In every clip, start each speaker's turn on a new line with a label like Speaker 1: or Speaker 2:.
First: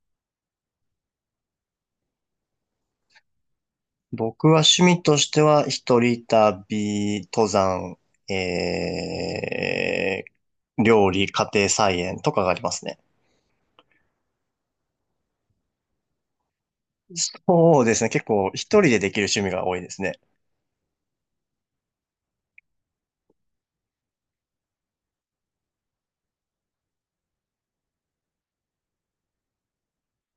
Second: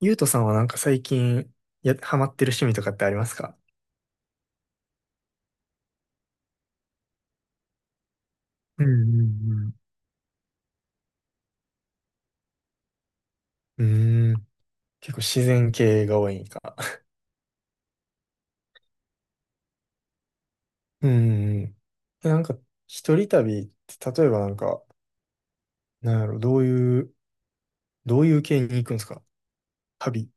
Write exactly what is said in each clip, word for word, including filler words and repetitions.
Speaker 1: ゆうとさんはなんか最近、や、ハマってる趣味とかってありますか？
Speaker 2: 僕は趣味としては、一人旅、登山、
Speaker 1: うんうん
Speaker 2: えー、料理、家庭菜園とかがありますね。
Speaker 1: うん。うーん。結構自然系が多いんか。
Speaker 2: そうですね。結構一人でできる趣味が多いですね。
Speaker 1: うんうんうん。え、なんか、一人旅って、例えばなんか、なんやろ、どういう、どういう系に行くんですか、旅？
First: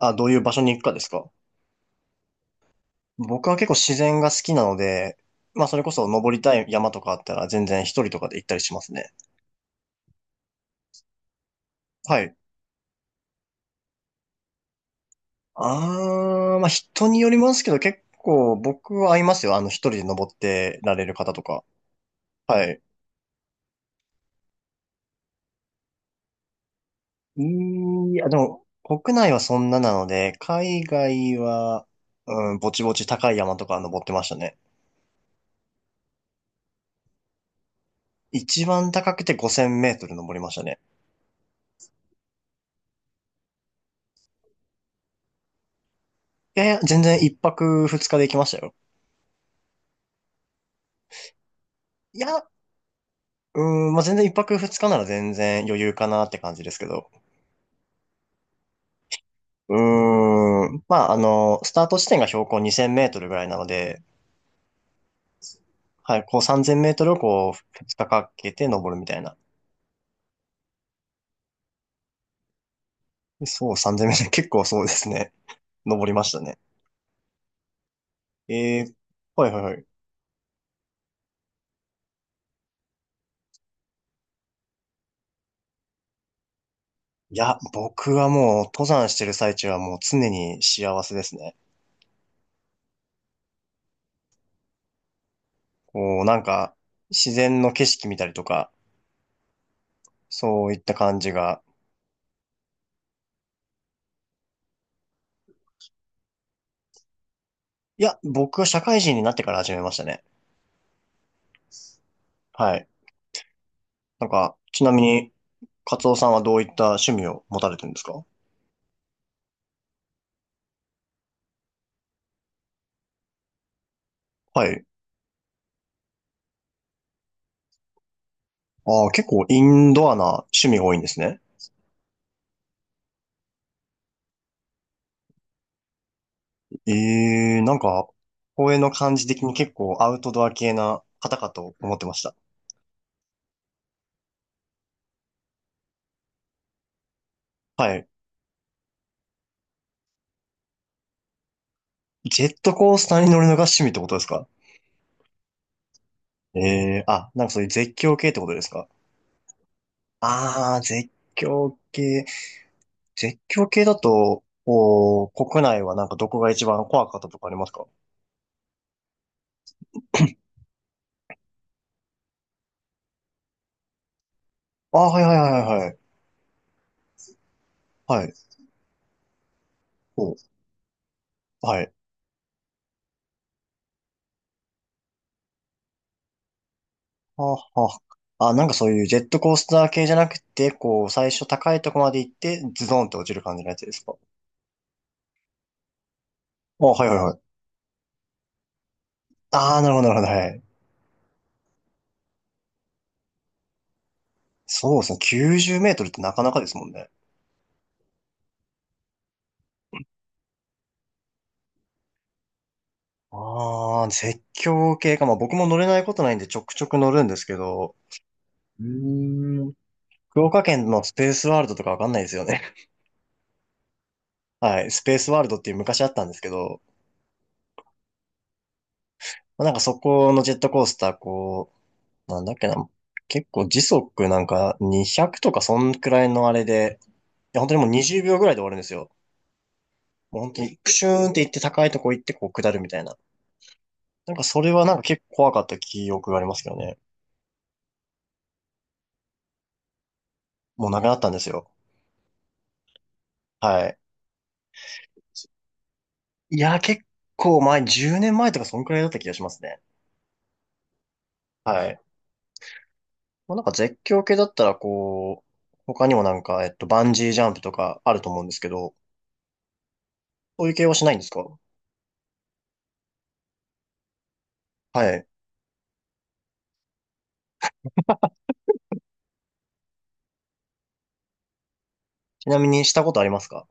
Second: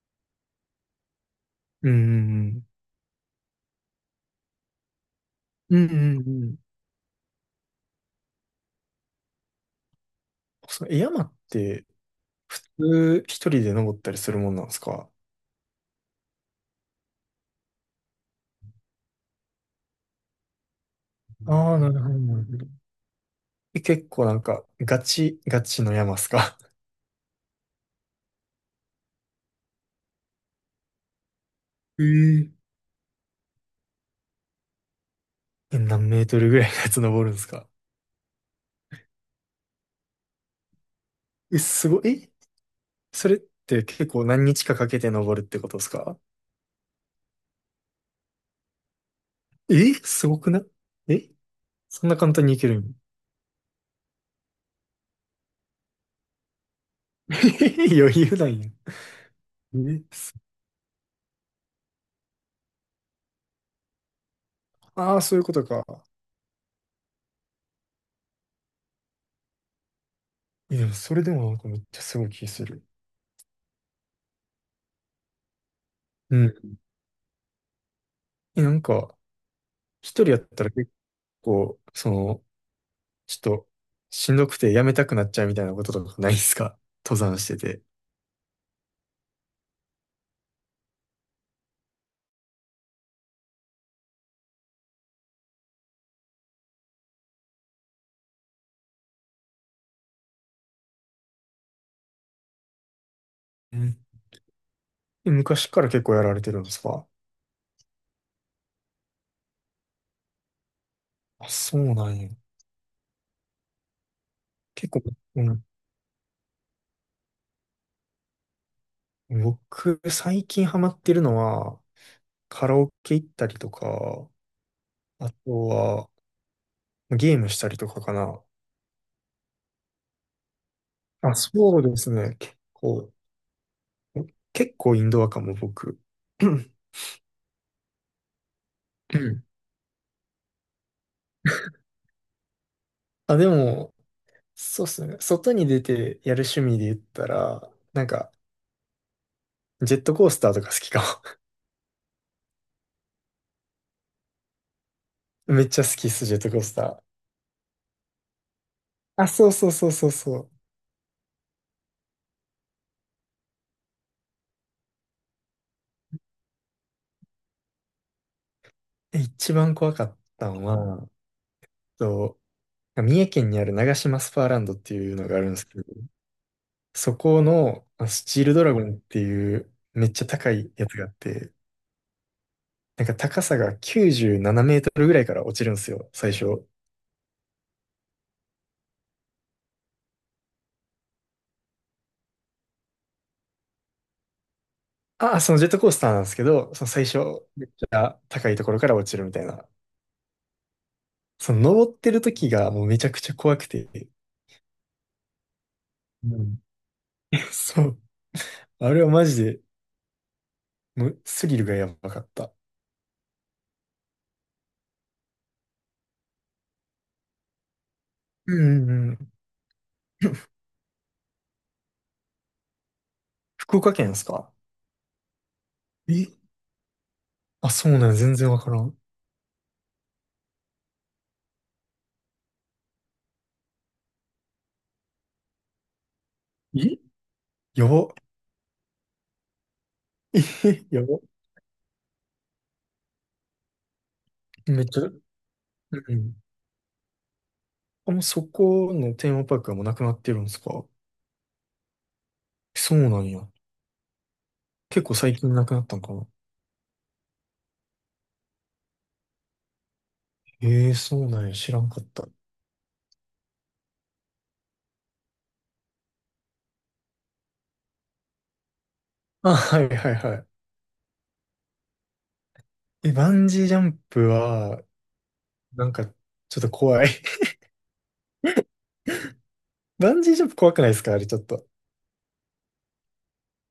Speaker 2: あ、どういう場所に行くかですか？
Speaker 1: うんうん
Speaker 2: 僕は結構自然が好きなので、まあ
Speaker 1: う
Speaker 2: それ
Speaker 1: ん。う
Speaker 2: こそ
Speaker 1: んう
Speaker 2: 登り
Speaker 1: んう
Speaker 2: た
Speaker 1: ん。
Speaker 2: い山とかあったら全然一人とかで行ったりしますね。
Speaker 1: その、え山って、
Speaker 2: はい。
Speaker 1: 普通一人で登ったりするもんなんですか？
Speaker 2: あー、まあ人によりますけど結構僕は合いますよ。あの一人で登ってられる方とか。
Speaker 1: ああー、なるほど、なるほ
Speaker 2: はい。
Speaker 1: ど。え、結構なんか、ガチ、ガチの山っすか？
Speaker 2: いや、でも、国内はそんななので、海外は、
Speaker 1: え。 えー。
Speaker 2: うん、ぼちぼち高い山とか登ってましたね。
Speaker 1: え、何メートルぐらいのやつ登るんですか？
Speaker 2: 一番高くてごせんメートル登りましたね。
Speaker 1: え、すごい。え、それって結構何日かかけて登るってことですか？
Speaker 2: いやいや、全然一泊二日で行きましたよ。
Speaker 1: え、すごくない？え、そんな
Speaker 2: い
Speaker 1: 簡
Speaker 2: や、
Speaker 1: 単に行けるん？
Speaker 2: うん、まあ、全然一泊二日なら全然余裕かなって感じですけど。
Speaker 1: 余裕なんや。
Speaker 2: うー
Speaker 1: え、す
Speaker 2: ん、まあ、あの、スタート地点が標高にせんメートルぐらいなので、
Speaker 1: ああ、そういうことか。
Speaker 2: はい、こうさんぜんメートルをこう、二日かかけて登るみたいな。
Speaker 1: え、でもそれでもなんかめっちゃすごい気する。
Speaker 2: そう、さんぜんメートル、結構そうですね。登りまし
Speaker 1: う
Speaker 2: た
Speaker 1: ん。
Speaker 2: ね。
Speaker 1: え、な
Speaker 2: え
Speaker 1: ん
Speaker 2: ー、
Speaker 1: か、
Speaker 2: はいはいはい。
Speaker 1: 一人やったら結構、その、ちょっと、しんどくてやめたくなっちゃうみたいなこととかないですか、登
Speaker 2: い
Speaker 1: 山して
Speaker 2: や、
Speaker 1: て？
Speaker 2: 僕はもう登山してる最中はもう常に幸せですね。こう、なんか、自然の景色見たりとか、そういった感じが。
Speaker 1: うん。え昔から結構やられてるんですか？
Speaker 2: いや、僕は社会人になってから始めましたね。
Speaker 1: あ、そうなんや。
Speaker 2: はい。なんか、ち
Speaker 1: 結
Speaker 2: なみ
Speaker 1: 構、
Speaker 2: に、
Speaker 1: うん。
Speaker 2: カツオさんはどういった趣味を持たれてるんですか？
Speaker 1: 僕、最近ハマってるのは、カラオケ行ったりとか、
Speaker 2: はい。
Speaker 1: あとは、ゲームしたりとかかな。
Speaker 2: ああ、結構インドアな趣味が多いんです
Speaker 1: あ、
Speaker 2: ね。
Speaker 1: そうですね。結構、結構インドアかも、僕。う
Speaker 2: ええ、なんか、公園の感じ的に
Speaker 1: ん。
Speaker 2: 結構アウトドア系な方かと思ってました。
Speaker 1: あ、でも、そうっすね。外に出てやる趣味で言ったら、
Speaker 2: は
Speaker 1: なん
Speaker 2: い。
Speaker 1: か、ジェットコースターとか好きか
Speaker 2: ジェットコースターに乗るのが趣味ってことですか？
Speaker 1: も。めっちゃ好きっす、ジェットコ
Speaker 2: え
Speaker 1: ースター。
Speaker 2: えあ、なんかそういう絶叫系ってことですか？
Speaker 1: あ、そうそうそうそうそう。
Speaker 2: ああー、絶叫系。絶叫系だと、こう、国内はなんかどこが一番怖かったとかありますか？
Speaker 1: え一番怖かったのは、と、三重県にある長島スパーランドって
Speaker 2: あ
Speaker 1: い
Speaker 2: ー、
Speaker 1: う
Speaker 2: はい
Speaker 1: の
Speaker 2: はい
Speaker 1: があるんで
Speaker 2: は
Speaker 1: すけ
Speaker 2: い
Speaker 1: ど、
Speaker 2: はい。
Speaker 1: そこのあ
Speaker 2: は
Speaker 1: ス
Speaker 2: い。
Speaker 1: チールドラゴンっていうめっちゃ高
Speaker 2: そ
Speaker 1: いやつがあって、
Speaker 2: う、はい。
Speaker 1: なんか高さがきゅうじゅうななメートルぐらいから落ちるんですよ、最初。
Speaker 2: はあ、はあ。あ、なんかそういうジェットコースター系じゃなくて、こう、最初高いとこまで行って、ズドンって落ちる感じのやつですか？
Speaker 1: ああ、そのジェットコースターなんですけど、そ
Speaker 2: あ、
Speaker 1: の最
Speaker 2: はいはい
Speaker 1: 初、
Speaker 2: はい。
Speaker 1: 高いところから落ちるみたいな。
Speaker 2: ああ、なるほどなるほど、はい。
Speaker 1: その登ってる時がもうめちゃくちゃ怖くて。
Speaker 2: そうですね。きゅうじゅうメートルって
Speaker 1: う
Speaker 2: なかなか
Speaker 1: ん。
Speaker 2: ですもんね。
Speaker 1: そう。あれはマジで、もうスリルがやばかった。
Speaker 2: ああ、絶叫系か。まあ僕も乗れないことないんでちょくちょく乗るんですけど、
Speaker 1: う
Speaker 2: う
Speaker 1: んうんうん。
Speaker 2: ーん。福岡県のスペースワールドとかわかんないですよね。
Speaker 1: 福岡県ですか？
Speaker 2: はい。スペースワールドっていう昔あった
Speaker 1: え
Speaker 2: んですけど、
Speaker 1: あ、そうなん、全然わからん。
Speaker 2: まあなんかそこのジェットコースター、こう、なんだっけな、結構時速なんかにひゃくとかそんくらいのあれ
Speaker 1: え
Speaker 2: で、いや本当に
Speaker 1: や
Speaker 2: もう
Speaker 1: ば。
Speaker 2: にじゅうびょうぐらいで終わるんですよ。もう本当 に
Speaker 1: え
Speaker 2: プ
Speaker 1: や
Speaker 2: シ
Speaker 1: ば。
Speaker 2: ューンって行って高いとこ行ってこう下るみたいな。なんかそ れ
Speaker 1: め
Speaker 2: は
Speaker 1: っ
Speaker 2: なん
Speaker 1: ち
Speaker 2: か
Speaker 1: ゃ、
Speaker 2: 結構怖かった記
Speaker 1: う
Speaker 2: 憶
Speaker 1: ん。
Speaker 2: がありますけどね。
Speaker 1: あ、もうそこのテーマパークはもうなくなってるんですか？
Speaker 2: もうなくなったんですよ。
Speaker 1: そうなんや。
Speaker 2: はい。
Speaker 1: 結構最近なくなったんかな？
Speaker 2: いや、結構前、じゅうねんまえとかそんくらいだった気がしますね。
Speaker 1: ええ、そうなんや。知ら
Speaker 2: は
Speaker 1: んか
Speaker 2: い。
Speaker 1: った。
Speaker 2: まあ、なんか絶叫系だったらこう、他にもなんか、えっと、バンジージャンプとかあると思うんですけど、
Speaker 1: あ、はいはいは
Speaker 2: そういう系はしないんですか？
Speaker 1: い。え、バンジージャンプは、
Speaker 2: はい。
Speaker 1: なんか、ちょっと怖い。バンジージャンプ怖くないですか、あれちょっと？
Speaker 2: ちなみにしたことありますか？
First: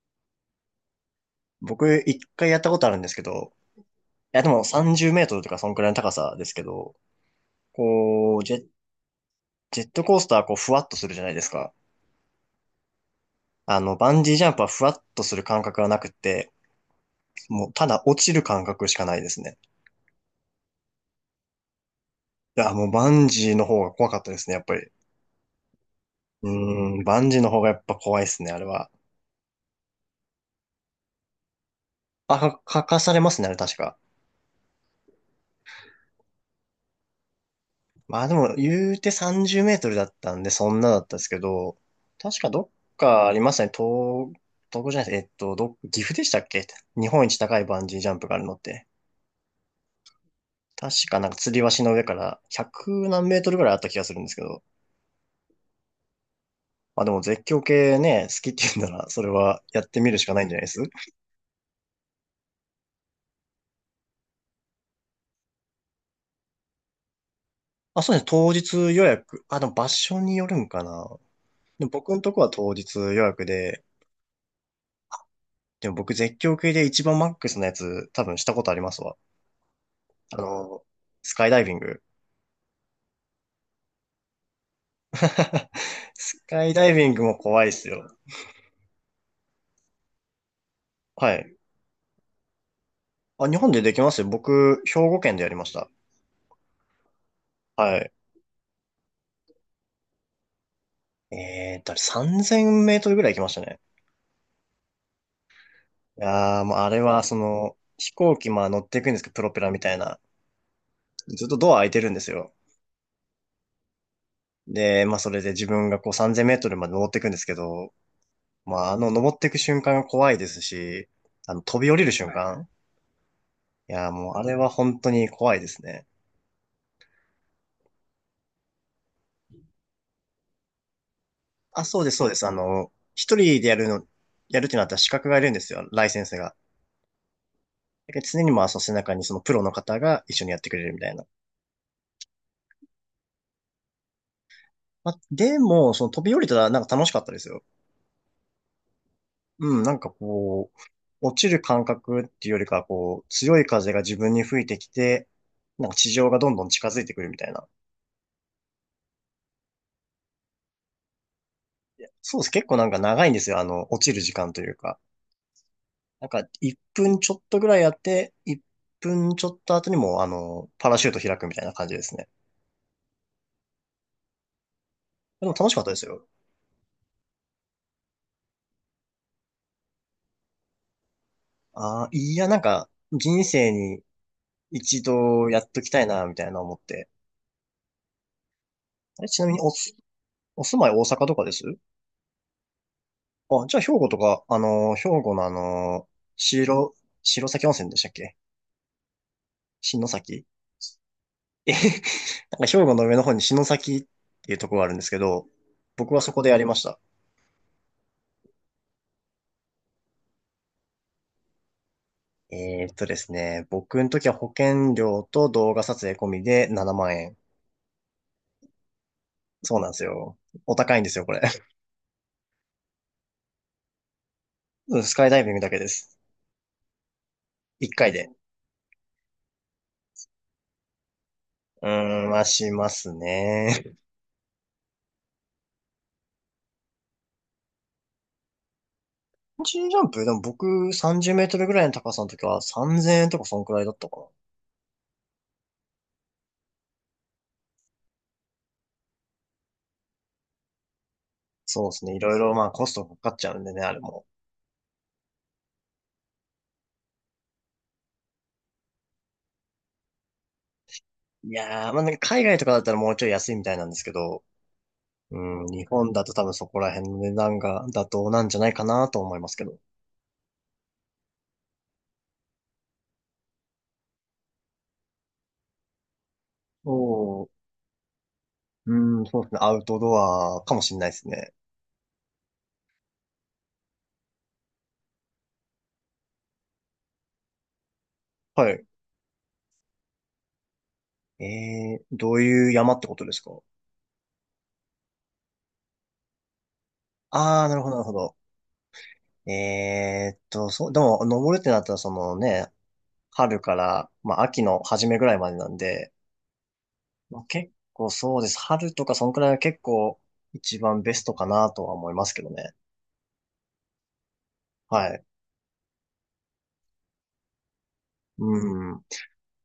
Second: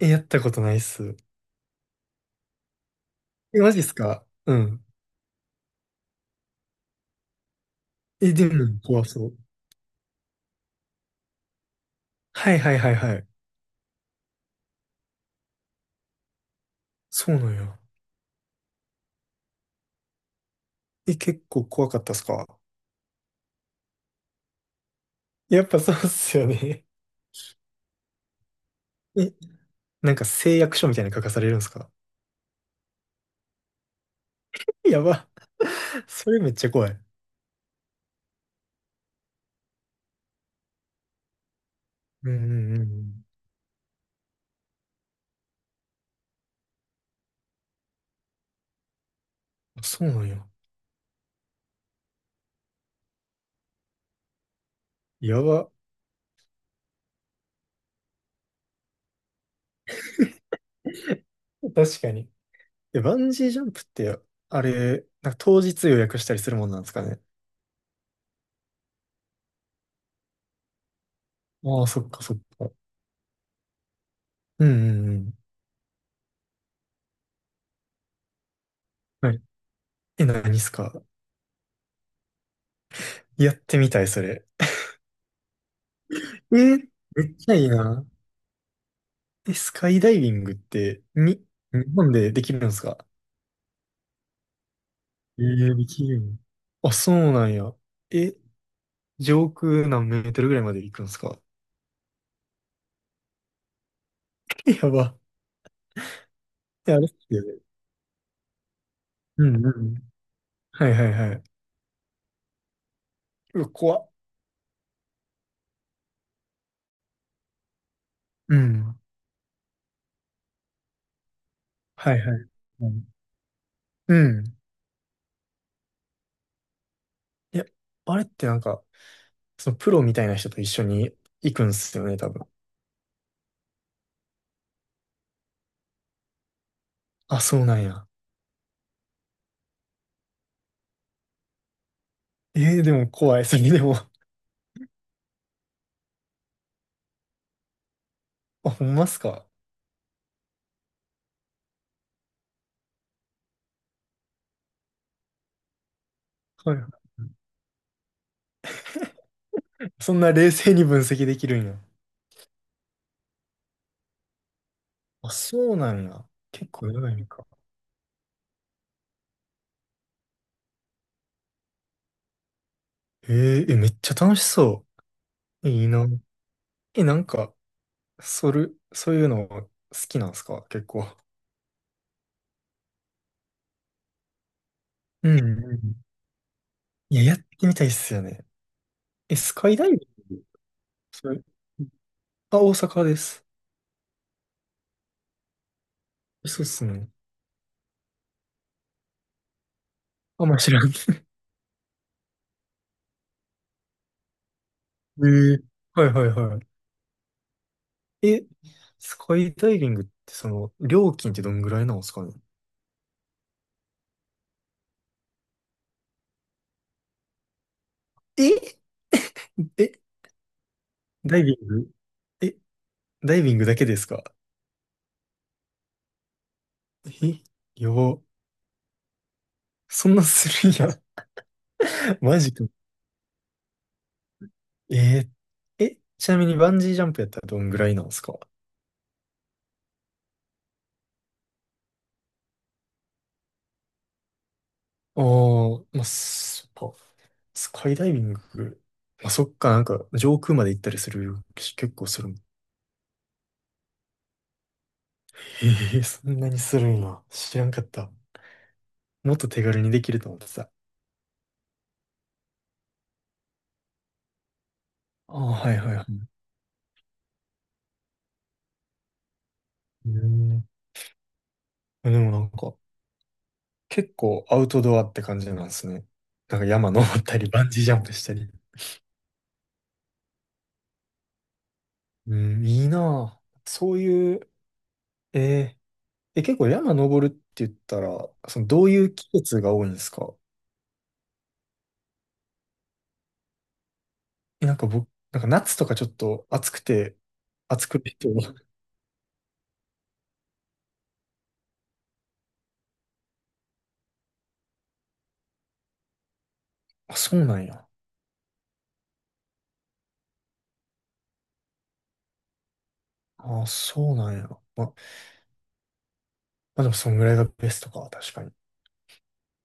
Speaker 1: え、やったことないっす。
Speaker 2: 僕、一回やったことあるんですけど、
Speaker 1: え、マジっすか？
Speaker 2: いや、で
Speaker 1: う
Speaker 2: も
Speaker 1: ん。
Speaker 2: さんじゅうメートルとかそんくらいの高さですけど、
Speaker 1: え、
Speaker 2: こう、
Speaker 1: で
Speaker 2: ジェ、
Speaker 1: も怖そう。
Speaker 2: ジェットコースターはこう、ふわっとするじゃないですか。
Speaker 1: はいはいはいはい。
Speaker 2: あの、バンジージャンプはふわっとする感覚はなくって、
Speaker 1: そうなん
Speaker 2: もう
Speaker 1: や。
Speaker 2: ただ落ちる感覚しかないですね。
Speaker 1: え、結構怖かったっすか？
Speaker 2: いや、もうバンジーの方が怖かったですね、やっぱり。
Speaker 1: やっぱそうっすよ
Speaker 2: うー
Speaker 1: ね。
Speaker 2: ん、バンジーの方がやっぱ怖いですね、あれは。
Speaker 1: え、なんか誓約書みたいに書かされるんですか？
Speaker 2: あ、か、かかされますね、あれ確か。
Speaker 1: やば。それめっちゃ怖い。
Speaker 2: まあでも、言うてさんじゅうメートルだったんで、そんなだったんですけど、
Speaker 1: うん
Speaker 2: 確
Speaker 1: う
Speaker 2: かど
Speaker 1: んう
Speaker 2: っかあ
Speaker 1: ん。
Speaker 2: りますね、東、東北じゃないです、えっと、ど、岐阜でしたっけ？日本一高いバンジージャンプがあるのって。
Speaker 1: あ、そうなんや。
Speaker 2: 確かなんか吊り橋の上からひゃく何メートルぐらいあった気がするんですけど。
Speaker 1: やば。
Speaker 2: まあでも絶叫系ね、好きって言うんなら、それはやってみるしかないんじゃないです？
Speaker 1: 確かに。え、バンジージャンプって、あれ、なんか当日予約したりするもんなんですかね？
Speaker 2: あ、そうですね、当日予約。あ、でも場所によるんかな。
Speaker 1: あ
Speaker 2: で
Speaker 1: あ、
Speaker 2: も
Speaker 1: そ
Speaker 2: 僕
Speaker 1: っ
Speaker 2: の
Speaker 1: か
Speaker 2: と
Speaker 1: そっ
Speaker 2: こは当
Speaker 1: か。
Speaker 2: 日予約で、
Speaker 1: うんうんうん。
Speaker 2: でも僕絶叫系で一番マックスのやつ多分したことありますわ。
Speaker 1: はい。え、
Speaker 2: あ
Speaker 1: 何っす
Speaker 2: の、
Speaker 1: か？
Speaker 2: スカイダイビング。
Speaker 1: やってみたい、それ。
Speaker 2: ス
Speaker 1: え
Speaker 2: カイダ
Speaker 1: ー、
Speaker 2: イビング
Speaker 1: めっ
Speaker 2: も
Speaker 1: ちゃ
Speaker 2: 怖
Speaker 1: い
Speaker 2: い
Speaker 1: い
Speaker 2: っす
Speaker 1: な。
Speaker 2: よ。
Speaker 1: え、スカイダイビングって、
Speaker 2: は
Speaker 1: に、
Speaker 2: い。
Speaker 1: 日本でできるんですか？
Speaker 2: あ、日本でできますよ。僕、兵庫県で
Speaker 1: え
Speaker 2: やりまし
Speaker 1: ー、で
Speaker 2: た。
Speaker 1: きるん？あ、そうなんや。
Speaker 2: はい。
Speaker 1: え、上空何メートルぐらいまで行くんですか？
Speaker 2: えーと、さんぜんメートルぐらい行きましたね。
Speaker 1: え、やば。
Speaker 2: いやー、もうあ
Speaker 1: え、あ
Speaker 2: れ
Speaker 1: れっ
Speaker 2: は、
Speaker 1: す
Speaker 2: そ
Speaker 1: よね？
Speaker 2: の、飛行機、まあ乗っていくんですけど、プ
Speaker 1: う
Speaker 2: ロ
Speaker 1: ん
Speaker 2: ペ
Speaker 1: う
Speaker 2: ラみた
Speaker 1: ん。
Speaker 2: いな。
Speaker 1: はいはいはい。
Speaker 2: ずっとドア開いてるんですよ。
Speaker 1: うわ、怖っ。
Speaker 2: で、まあそれで自分がこうさんぜんメートルまで登っていくんですけど、
Speaker 1: う
Speaker 2: まああ
Speaker 1: ん。
Speaker 2: の登っていく瞬間が怖いですし、あの飛び降りる
Speaker 1: はい
Speaker 2: 瞬
Speaker 1: はい。
Speaker 2: 間。
Speaker 1: うん。
Speaker 2: いやー、
Speaker 1: う
Speaker 2: もうあ
Speaker 1: ん。
Speaker 2: れは本当に怖いですね。
Speaker 1: いや、あれってなんか、そのプロみたいな人と一緒に行くん
Speaker 2: あ、
Speaker 1: す
Speaker 2: そう
Speaker 1: よ
Speaker 2: です、
Speaker 1: ね、
Speaker 2: そう
Speaker 1: 多
Speaker 2: です。
Speaker 1: 分。
Speaker 2: あの、一人でやるの、やるってなったら資格がいるんですよ、ライセンスが。
Speaker 1: あ、そうなんや。
Speaker 2: だけど常にまあ、その背中にそのプロの方が一緒にやってくれるみたいな。
Speaker 1: えー、でも怖い、それでも。
Speaker 2: まあ、でも、その飛び降りたらなんか楽しかったですよ。
Speaker 1: あ、ほんまっすか？
Speaker 2: うん、なんかこう、落ちる感覚っていうよりかは、こう、強い風が自分に吹いてきて、なんか地上がどんどん
Speaker 1: はい
Speaker 2: 近
Speaker 1: は
Speaker 2: づ
Speaker 1: い。
Speaker 2: いてくるみたいな。
Speaker 1: そんな冷静に分析できるんや。
Speaker 2: そうです。結構なんか長いんですよ、あの、落ちる時間というか。
Speaker 1: あ、そうなん
Speaker 2: な
Speaker 1: や。
Speaker 2: んか、
Speaker 1: 結
Speaker 2: 1
Speaker 1: 構やばい
Speaker 2: 分
Speaker 1: ん
Speaker 2: ちょっ
Speaker 1: か。
Speaker 2: とぐらいやって、いっぷんちょっと後にもう、あの、パラシュート開くみたいな感じですね。
Speaker 1: えー、え、めっちゃ楽しそ
Speaker 2: でも楽
Speaker 1: う。
Speaker 2: しかっ
Speaker 1: いい
Speaker 2: たです
Speaker 1: な。
Speaker 2: よ。
Speaker 1: え、なんか、それ、そういうの好きなんすか、結構？
Speaker 2: ああ、いや、なんか、人生に一
Speaker 1: うん
Speaker 2: 度やっ
Speaker 1: う
Speaker 2: とき
Speaker 1: ん。
Speaker 2: たいな、みたいな思って。
Speaker 1: いや、やってみたいっすよね。
Speaker 2: あれ、
Speaker 1: え、
Speaker 2: ちな
Speaker 1: ス
Speaker 2: みに
Speaker 1: カ
Speaker 2: お
Speaker 1: イダイ
Speaker 2: す、
Speaker 1: ビング
Speaker 2: お住まい大阪
Speaker 1: そ
Speaker 2: と
Speaker 1: れ、
Speaker 2: かです？
Speaker 1: あ、大阪です。
Speaker 2: あ、じゃあ兵庫とか、あの、兵庫のあの、
Speaker 1: そうっす
Speaker 2: 白、
Speaker 1: ね。
Speaker 2: 白崎温泉でしたっけ？篠
Speaker 1: あ
Speaker 2: 崎。
Speaker 1: んま知らん。
Speaker 2: え なんか兵庫の上の方に篠崎っていうところがあるんですけ
Speaker 1: え
Speaker 2: ど、
Speaker 1: え、は
Speaker 2: 僕
Speaker 1: い
Speaker 2: は
Speaker 1: はい
Speaker 2: そこでや
Speaker 1: は
Speaker 2: りました。
Speaker 1: い。え、スカイダイビングってその、料金ってどんぐらいなんですかね？
Speaker 2: えーっとですね、僕の時は保険料と動画撮影込みでななまん円。
Speaker 1: え
Speaker 2: そうなん
Speaker 1: え、
Speaker 2: ですよ。お高いんですよ、こ
Speaker 1: ダ
Speaker 2: れ。
Speaker 1: イビングえ、ダイビングだけですか？
Speaker 2: うん、スカイダイビングだけです。
Speaker 1: え、
Speaker 2: 1
Speaker 1: や
Speaker 2: 回
Speaker 1: ば。
Speaker 2: で。
Speaker 1: そんなするんや。
Speaker 2: うー ん、
Speaker 1: マ
Speaker 2: は
Speaker 1: ジか。
Speaker 2: しますね。
Speaker 1: えー。え、ちなみにバンジージャンプやったらどんぐらいなんですか？
Speaker 2: チンジーャンプ、でも僕さんじゅうメートルぐらいの高さの時はさんぜんえんとかそんくらいだったかな。
Speaker 1: ああー、まあ、そっか。スカイダイビング。まあ、そっか、なんか、上空まで行ったりするし、
Speaker 2: そうで
Speaker 1: 結
Speaker 2: す
Speaker 1: 構
Speaker 2: ね。い
Speaker 1: するも
Speaker 2: ろい
Speaker 1: ん。
Speaker 2: ろまあコストかかっちゃうんでね、あれも。
Speaker 1: ええ、そんなにするんや。知らんかった。もっと手軽にできると思ってさ。
Speaker 2: いやー、まあなんか海外とかだったらもうちょい安いみたいなんですけど、
Speaker 1: あ
Speaker 2: う
Speaker 1: あ、
Speaker 2: ん、
Speaker 1: はい
Speaker 2: 日
Speaker 1: はいは
Speaker 2: 本だ
Speaker 1: い。
Speaker 2: と多分そこら辺の値段が妥当なんじゃないかなと思いますけど。
Speaker 1: うん。でもなんか、結構アウトドアって感じなんですね。なんか山登った
Speaker 2: お、
Speaker 1: り、バンジージャンプしたり。
Speaker 2: うん、そうですね。アウトドアかもしれないですね。
Speaker 1: うん、いいなぁ。そういう、えーえ、結構山登るって言ったら、その
Speaker 2: はい。
Speaker 1: どういう季節が多いんですか？
Speaker 2: えー、どういう山ってことですか？
Speaker 1: え、なんか僕、なんか夏とかちょっと暑くて、
Speaker 2: あー、なる
Speaker 1: 暑
Speaker 2: ほど、な
Speaker 1: く
Speaker 2: るほ
Speaker 1: て、
Speaker 2: ど。えーっと、そう、でも、登るってなったら、そのね、春から、まあ、秋の初めぐらいまでなんで、
Speaker 1: あ、そ
Speaker 2: まあ、
Speaker 1: うなん
Speaker 2: 結
Speaker 1: や。
Speaker 2: 構そうです。春とか、そんくらいが結構、一番ベストかなとは思いますけどね。
Speaker 1: あ、そうなんや。ま、ま
Speaker 2: はい。
Speaker 1: あでもそんぐらいがベストか、確かに。
Speaker 2: うん。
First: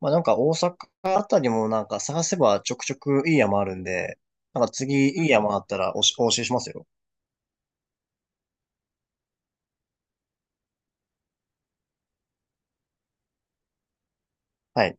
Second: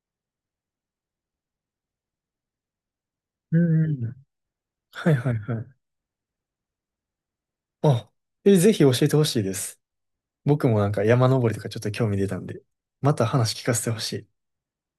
Speaker 2: まあ、なんか、大阪あたりもなんか、探せばちょくちょくいい
Speaker 1: う
Speaker 2: 山あるん
Speaker 1: んうんう
Speaker 2: で、
Speaker 1: ん。
Speaker 2: なんか次、
Speaker 1: はい
Speaker 2: いい
Speaker 1: はい
Speaker 2: 山あ
Speaker 1: は
Speaker 2: っ
Speaker 1: い。
Speaker 2: たらおし、お教えしますよ。
Speaker 1: あ、え、ぜひ教えてほしいです。僕もなんか山登りとかちょっと興味出たんで、また話聞かせてほしい。
Speaker 2: はい。